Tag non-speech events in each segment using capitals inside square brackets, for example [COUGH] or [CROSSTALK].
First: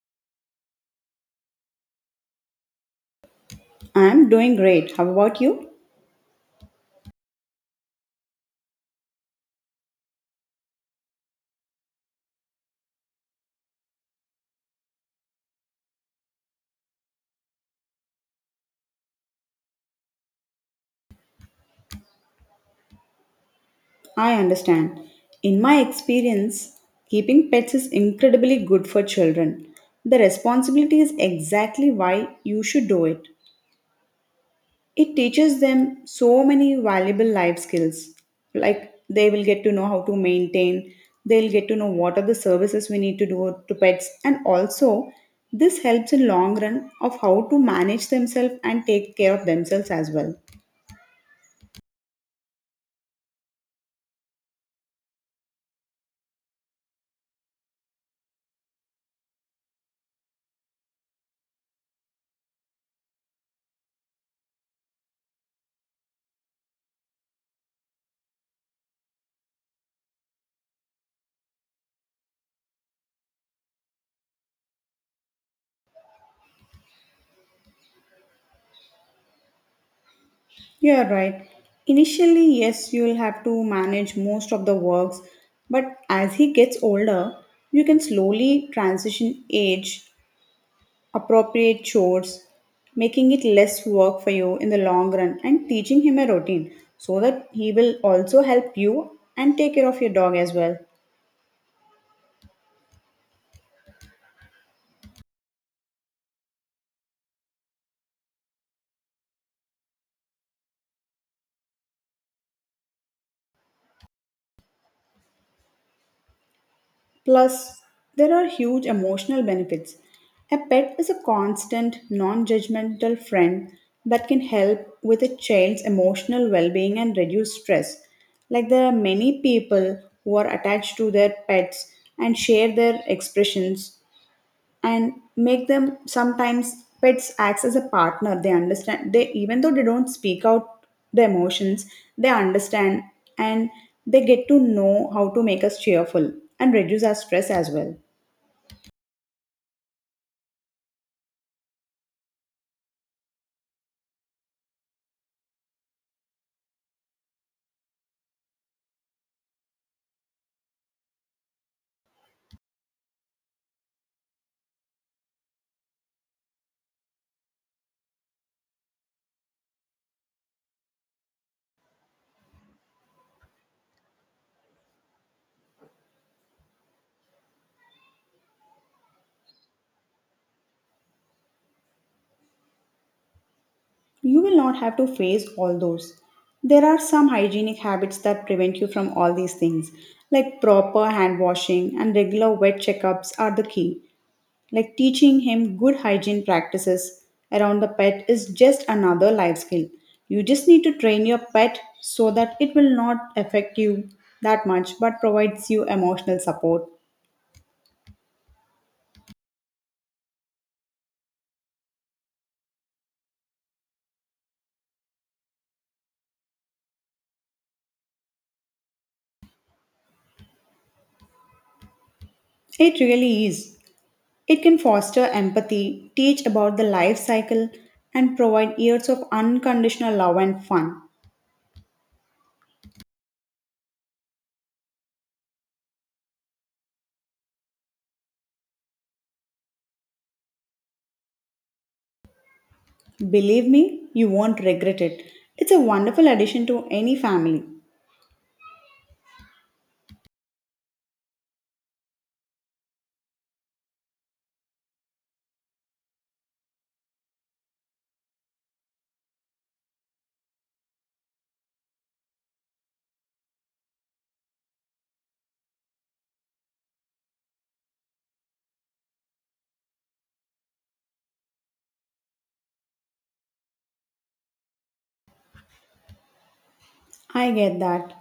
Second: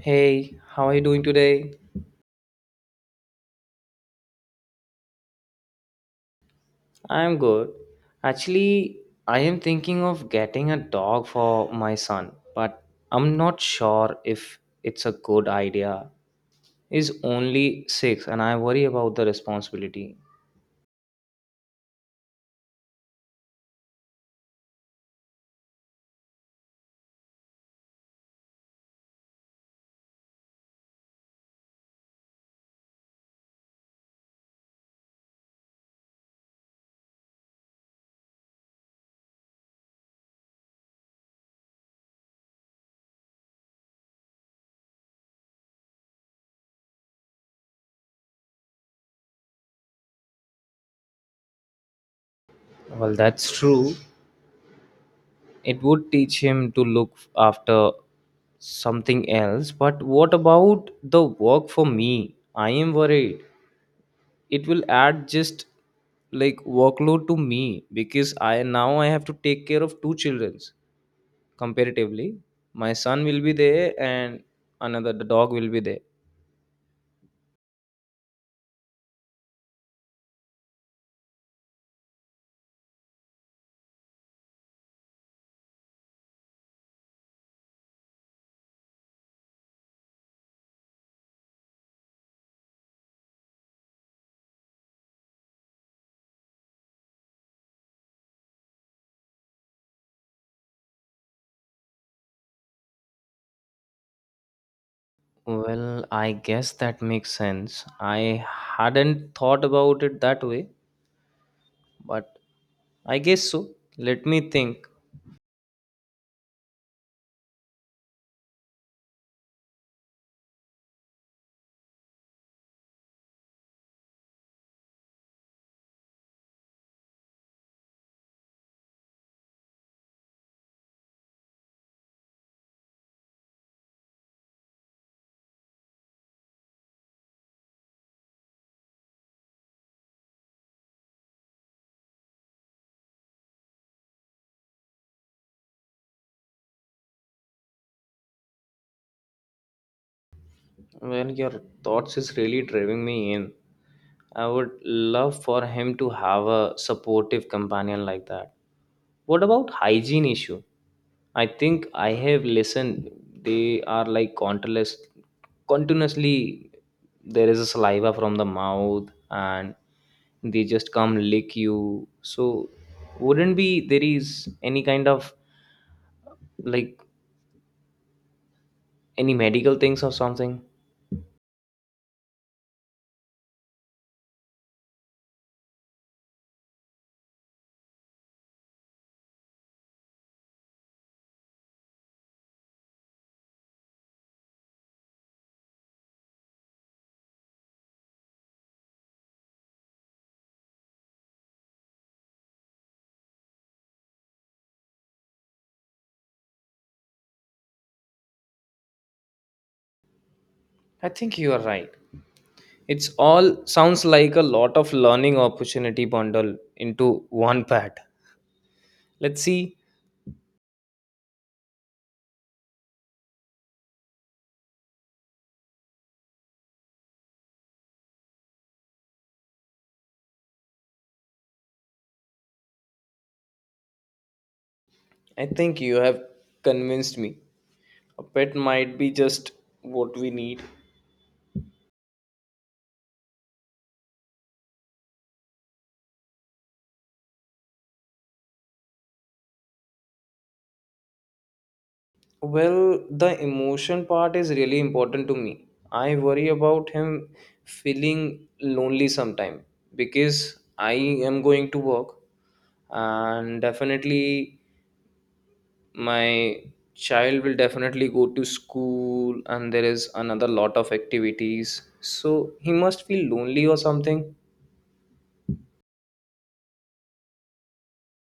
Hey, how are you doing today? I'm doing great. How about you? I'm good. Actually, I am thinking of getting a dog for my son, but I'm not sure if it's a good idea. He's only six, and I worry about the responsibility. I understand. In my experience, keeping pets is incredibly good for children. The responsibility is exactly why you should do it. It teaches them so many valuable life skills. Like they will get to know how to maintain, they'll get to know what are the services we need to do to pets, and also this helps in long run of how to manage themselves and take care of themselves as well. Well, that's true. It would teach him to look after something else, but what about the work for me? I am worried. It will add just like workload to me because I now I have to take care of two childrens comparatively. My son will be there, and another the dog will be there. You are right. Initially, yes, you'll have to manage most of the works, but as he gets older, you can slowly transition age appropriate chores, making it less work for you in the long run, and teaching him a routine so that he will also help you and take care of your dog as well. Well, I guess that makes sense. I hadn't thought about it that way, but I guess so. Let me think. Plus, there are huge emotional benefits. A pet is a constant, non judgmental friend that can help with a child's emotional well being and reduce stress. Like, there are many people who are attached to their pets and share their expressions and make them sometimes pets acts as a partner they understand they even though they don't speak out the emotions they understand, and they get to know how to make us cheerful and reduce our stress as well. Well, your thoughts is really driving me in. I would love for him to have a supportive companion like that. What about hygiene issue? I think I have listened. They are like countless, continuously. There is a saliva from the mouth, and they just come lick you. So, wouldn't be there is any kind of like any medical things or something? You will not have to face all those. There are some hygienic habits that prevent you from all these things like proper hand washing and regular wet checkups are the key. Like teaching him good hygiene practices around the pet is just another life skill. You just need to train your pet so that it will not affect you that much but provides you emotional support. I think you are right. It's all sounds like a lot of learning opportunity bundle into one [LAUGHS] pad. Let's see. It really is. It can foster empathy, teach about the life cycle, and provide years of unconditional love and fun. I think you have convinced me. A pet might be just what we need. Believe me, you won't regret it. It's a wonderful addition to any family. Well, the emotion part is really important to me. I worry about him feeling lonely sometime because I am going to work, and definitely my child will definitely go to school and there is another lot of activities, so he must feel lonely or something. I get that.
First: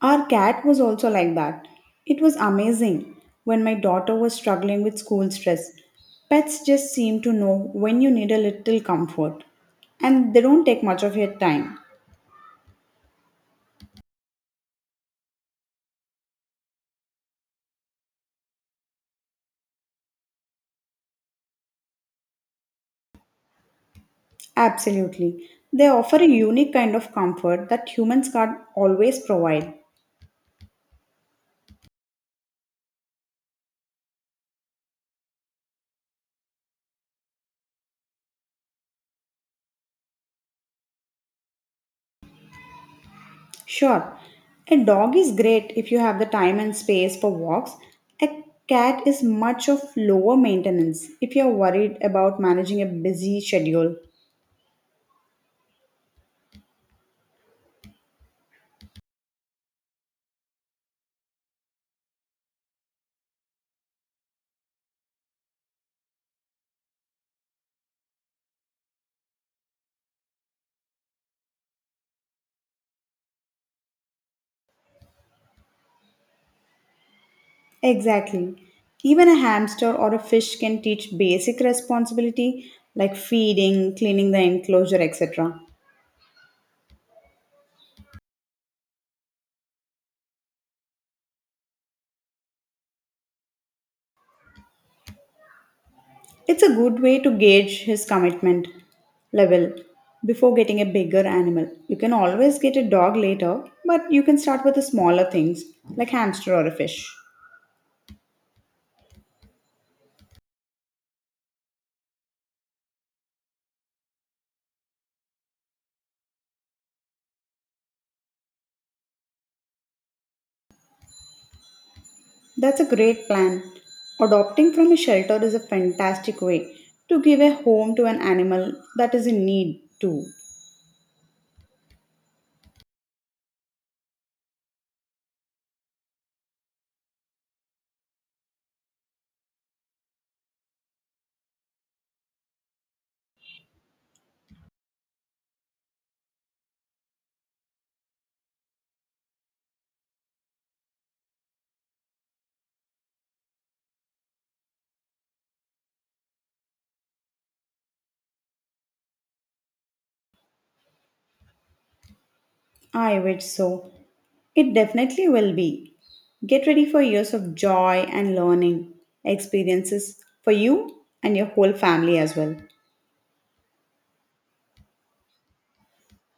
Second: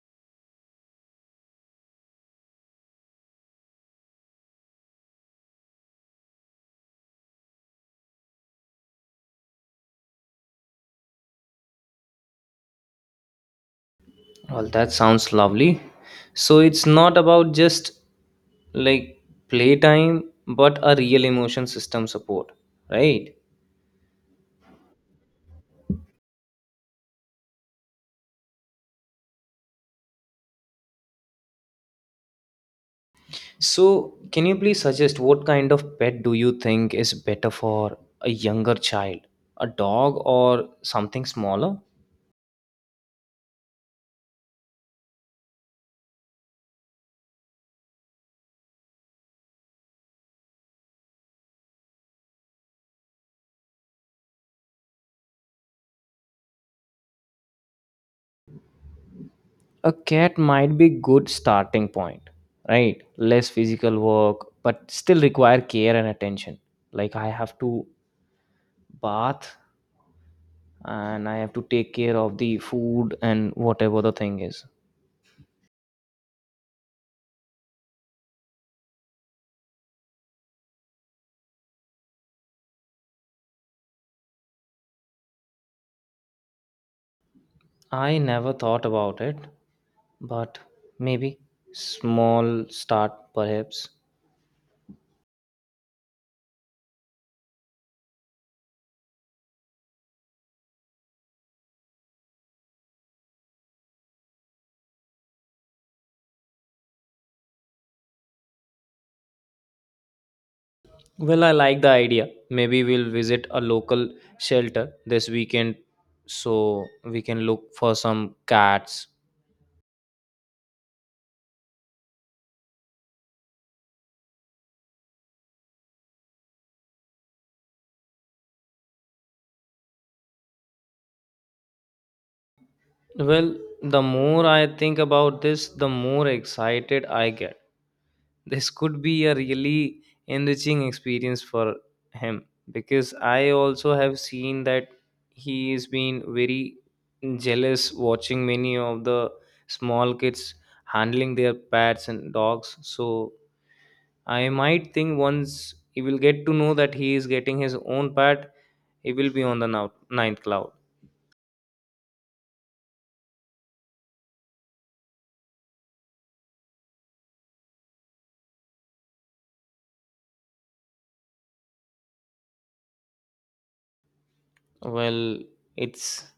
Our cat was also like that. It was amazing when my daughter was struggling with school stress. Pets just seem to know when you need a little comfort, and they don't take much of your time. Well, that sounds lovely. So it's not about just like playtime but a real emotion system support, right? Absolutely. They offer a unique kind of comfort that humans can't always provide. So can you please suggest what kind of pet do you think is better for a younger child, a dog or something smaller? Sure, a dog is great if you have the time and space for walks. A cat is much of lower maintenance if you're worried about managing a busy schedule. A cat might be good starting point, right? Less physical work but still require care and attention. Like, I have to bath and I have to take care of the food and whatever the thing is. Exactly. Even a hamster or a fish can teach basic responsibility like feeding, cleaning the enclosure, etc. I never thought about it. But maybe small start perhaps. It's a good way to gauge his commitment level before getting a bigger animal. You can always get a dog later, but you can start with the smaller things like hamster or a fish. Well, I like the idea. Maybe we'll visit a local shelter this weekend so we can look for some cats. That's a great plan. Adopting from a shelter is a fantastic way to give a home to an animal that is in need too. Well, the more I think about this, the more excited I get. This could be a really enriching experience for him because I also have seen that he has been very jealous watching many of the small kids handling their pets and dogs. So I might think once he will get to know that he is getting his own pet, he will be on the ninth cloud. I wish so. It definitely will be. Get ready for years of joy and learning experiences for you and your whole family as well. Well, it's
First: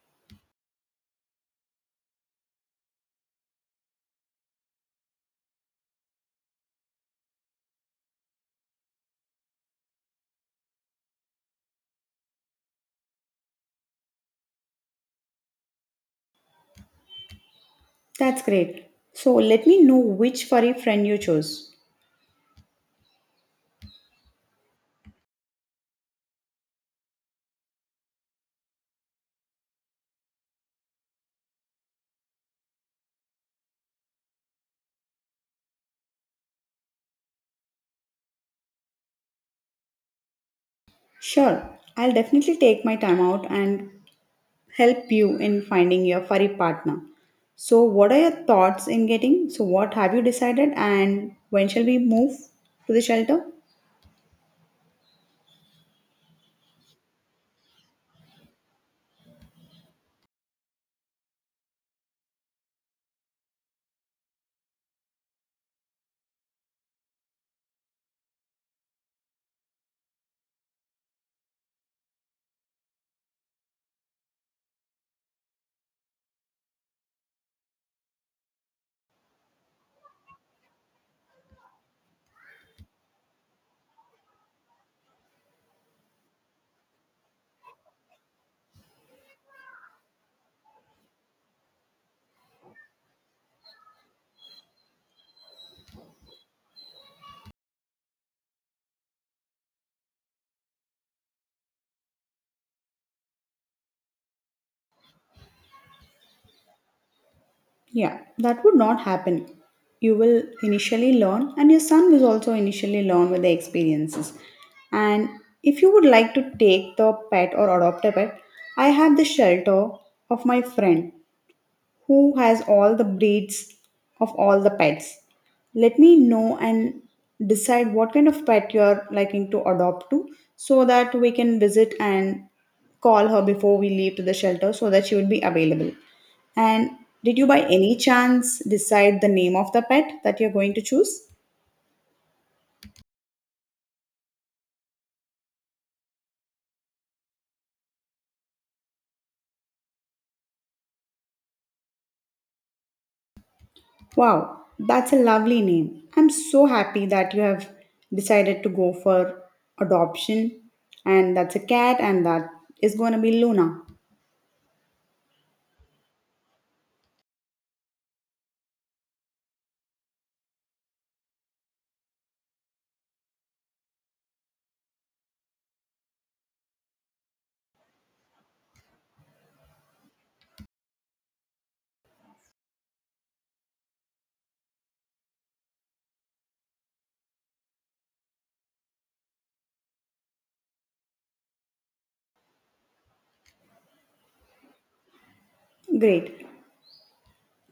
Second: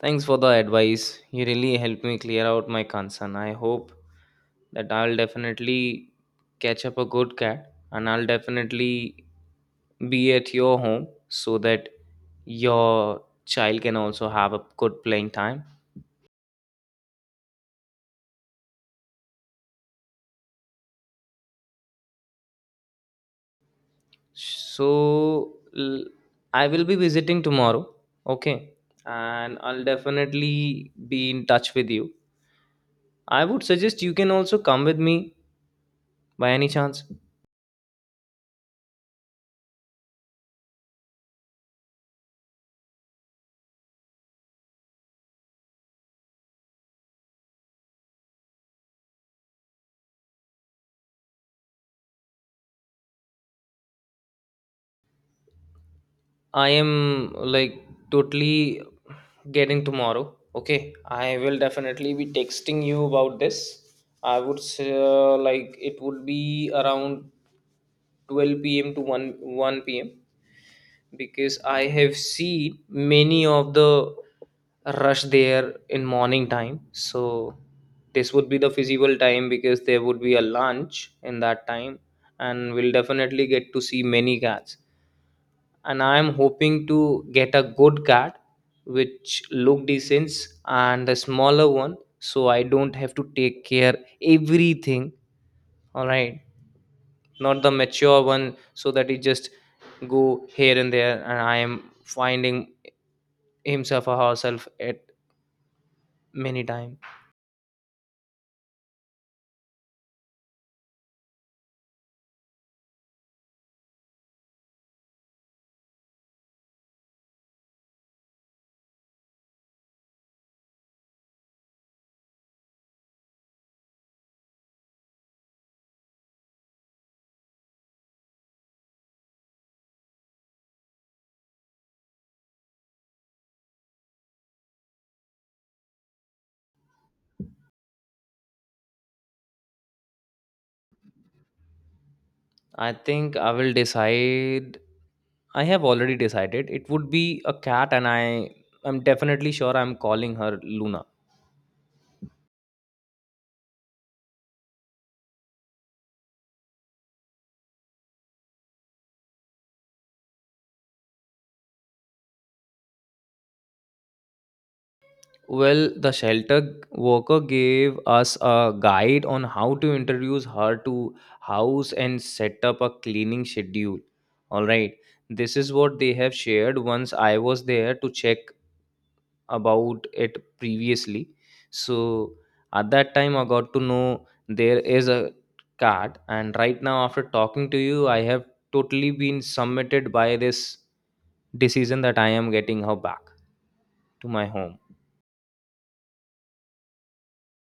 thanks for the advice. You really helped me clear out my concern. I hope that I'll definitely catch up a good cat and I'll definitely be at your home so that your child can also have a good playing time. That's great. So let me know which furry friend you chose. So, l- I will be visiting tomorrow, okay? And I'll definitely be in touch with you. I would suggest you can also come with me by any chance. Sure, I'll definitely take my time out and help you in finding your furry partner. So, what are your thoughts in getting? So, what have you decided, and when shall we move to the shelter? I am like totally getting tomorrow. Okay, I will definitely be texting you about this. I would say, like, it would be around 12 p.m. to 1 p.m. because I have seen many of the rush there in morning time. So this would be the feasible time because there would be a lunch in that time, and we'll definitely get to see many cats. And I am hoping to get a good cat which look decent and a smaller one so I don't have to take care everything. All right, not the mature one so that he just go here and there and I am finding himself or herself at many time. Yeah, that would not happen. You will initially learn, and your son will also initially learn with the experiences. And if you would like to take the pet or adopt a pet, I had the shelter of my friend who has all the breeds of all the pets. Let me know and decide what kind of pet you're liking to adopt to so that we can visit and call her before we leave to the shelter so that she would be available. And did you by any chance decide the name of the pet that you're going to choose? I think I will decide. I have already decided it would be a cat, and I'm definitely sure I'm calling her Luna. Wow, that's a lovely name. I'm so happy that you have decided to go for adoption. And that's a cat, and that is going to be Luna. Well, the shelter worker gave us a guide on how to introduce her to house and set up a cleaning schedule. All right. This is what they have shared once I was there to check about it previously. So at that time I got to know there is a cat, and right now after talking to you I have totally been submitted by this decision that I am getting her back to my home. Great.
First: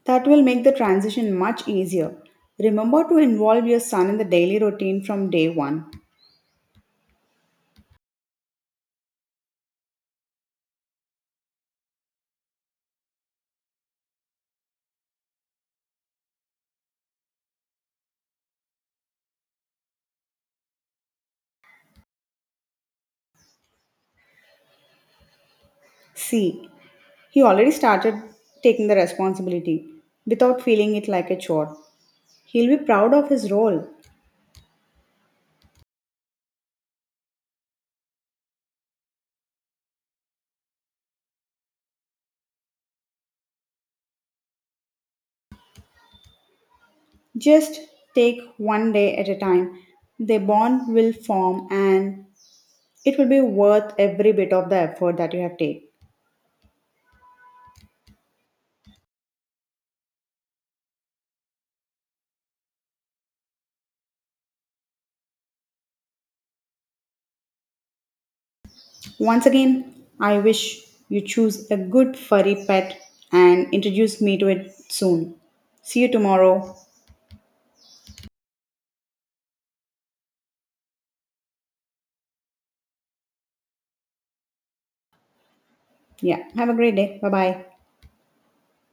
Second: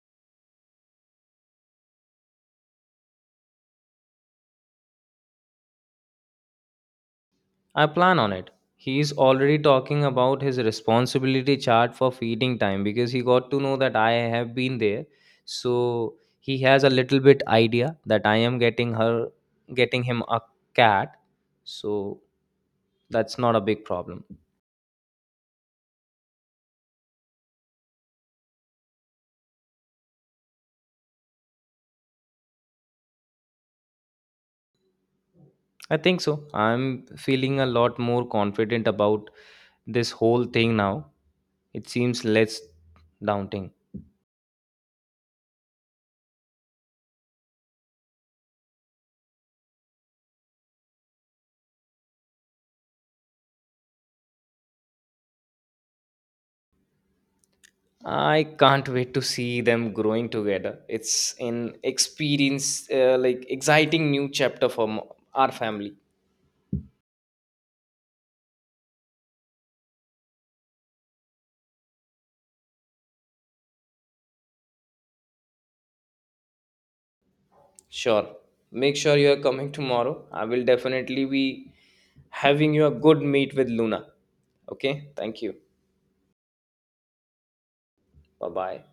That will make the transition much easier. Remember to involve your son in the daily routine from day one. I plan on it. He's already talking about his responsibility chart for feeding time because he got to know that I have been there. So he has a little bit idea that I am getting him a cat. So that's not a big problem. See, he already started taking the responsibility without feeling it like a chore. He'll be proud of his role. I think so. I'm feeling a lot more confident about this whole thing now. It seems less daunting. Just take one day at a time. The bond will form and it will be worth every bit of the effort that you have taken. I can't wait to see them growing together. It's an experience, like, exciting new chapter for our family. Once again, I wish you choose a good furry pet and introduce me to it soon. See you tomorrow. Sure, make sure you are coming tomorrow. I will definitely be having you a good meet with Luna. Okay, thank you. Yeah, have a great day. Bye bye. Bye bye.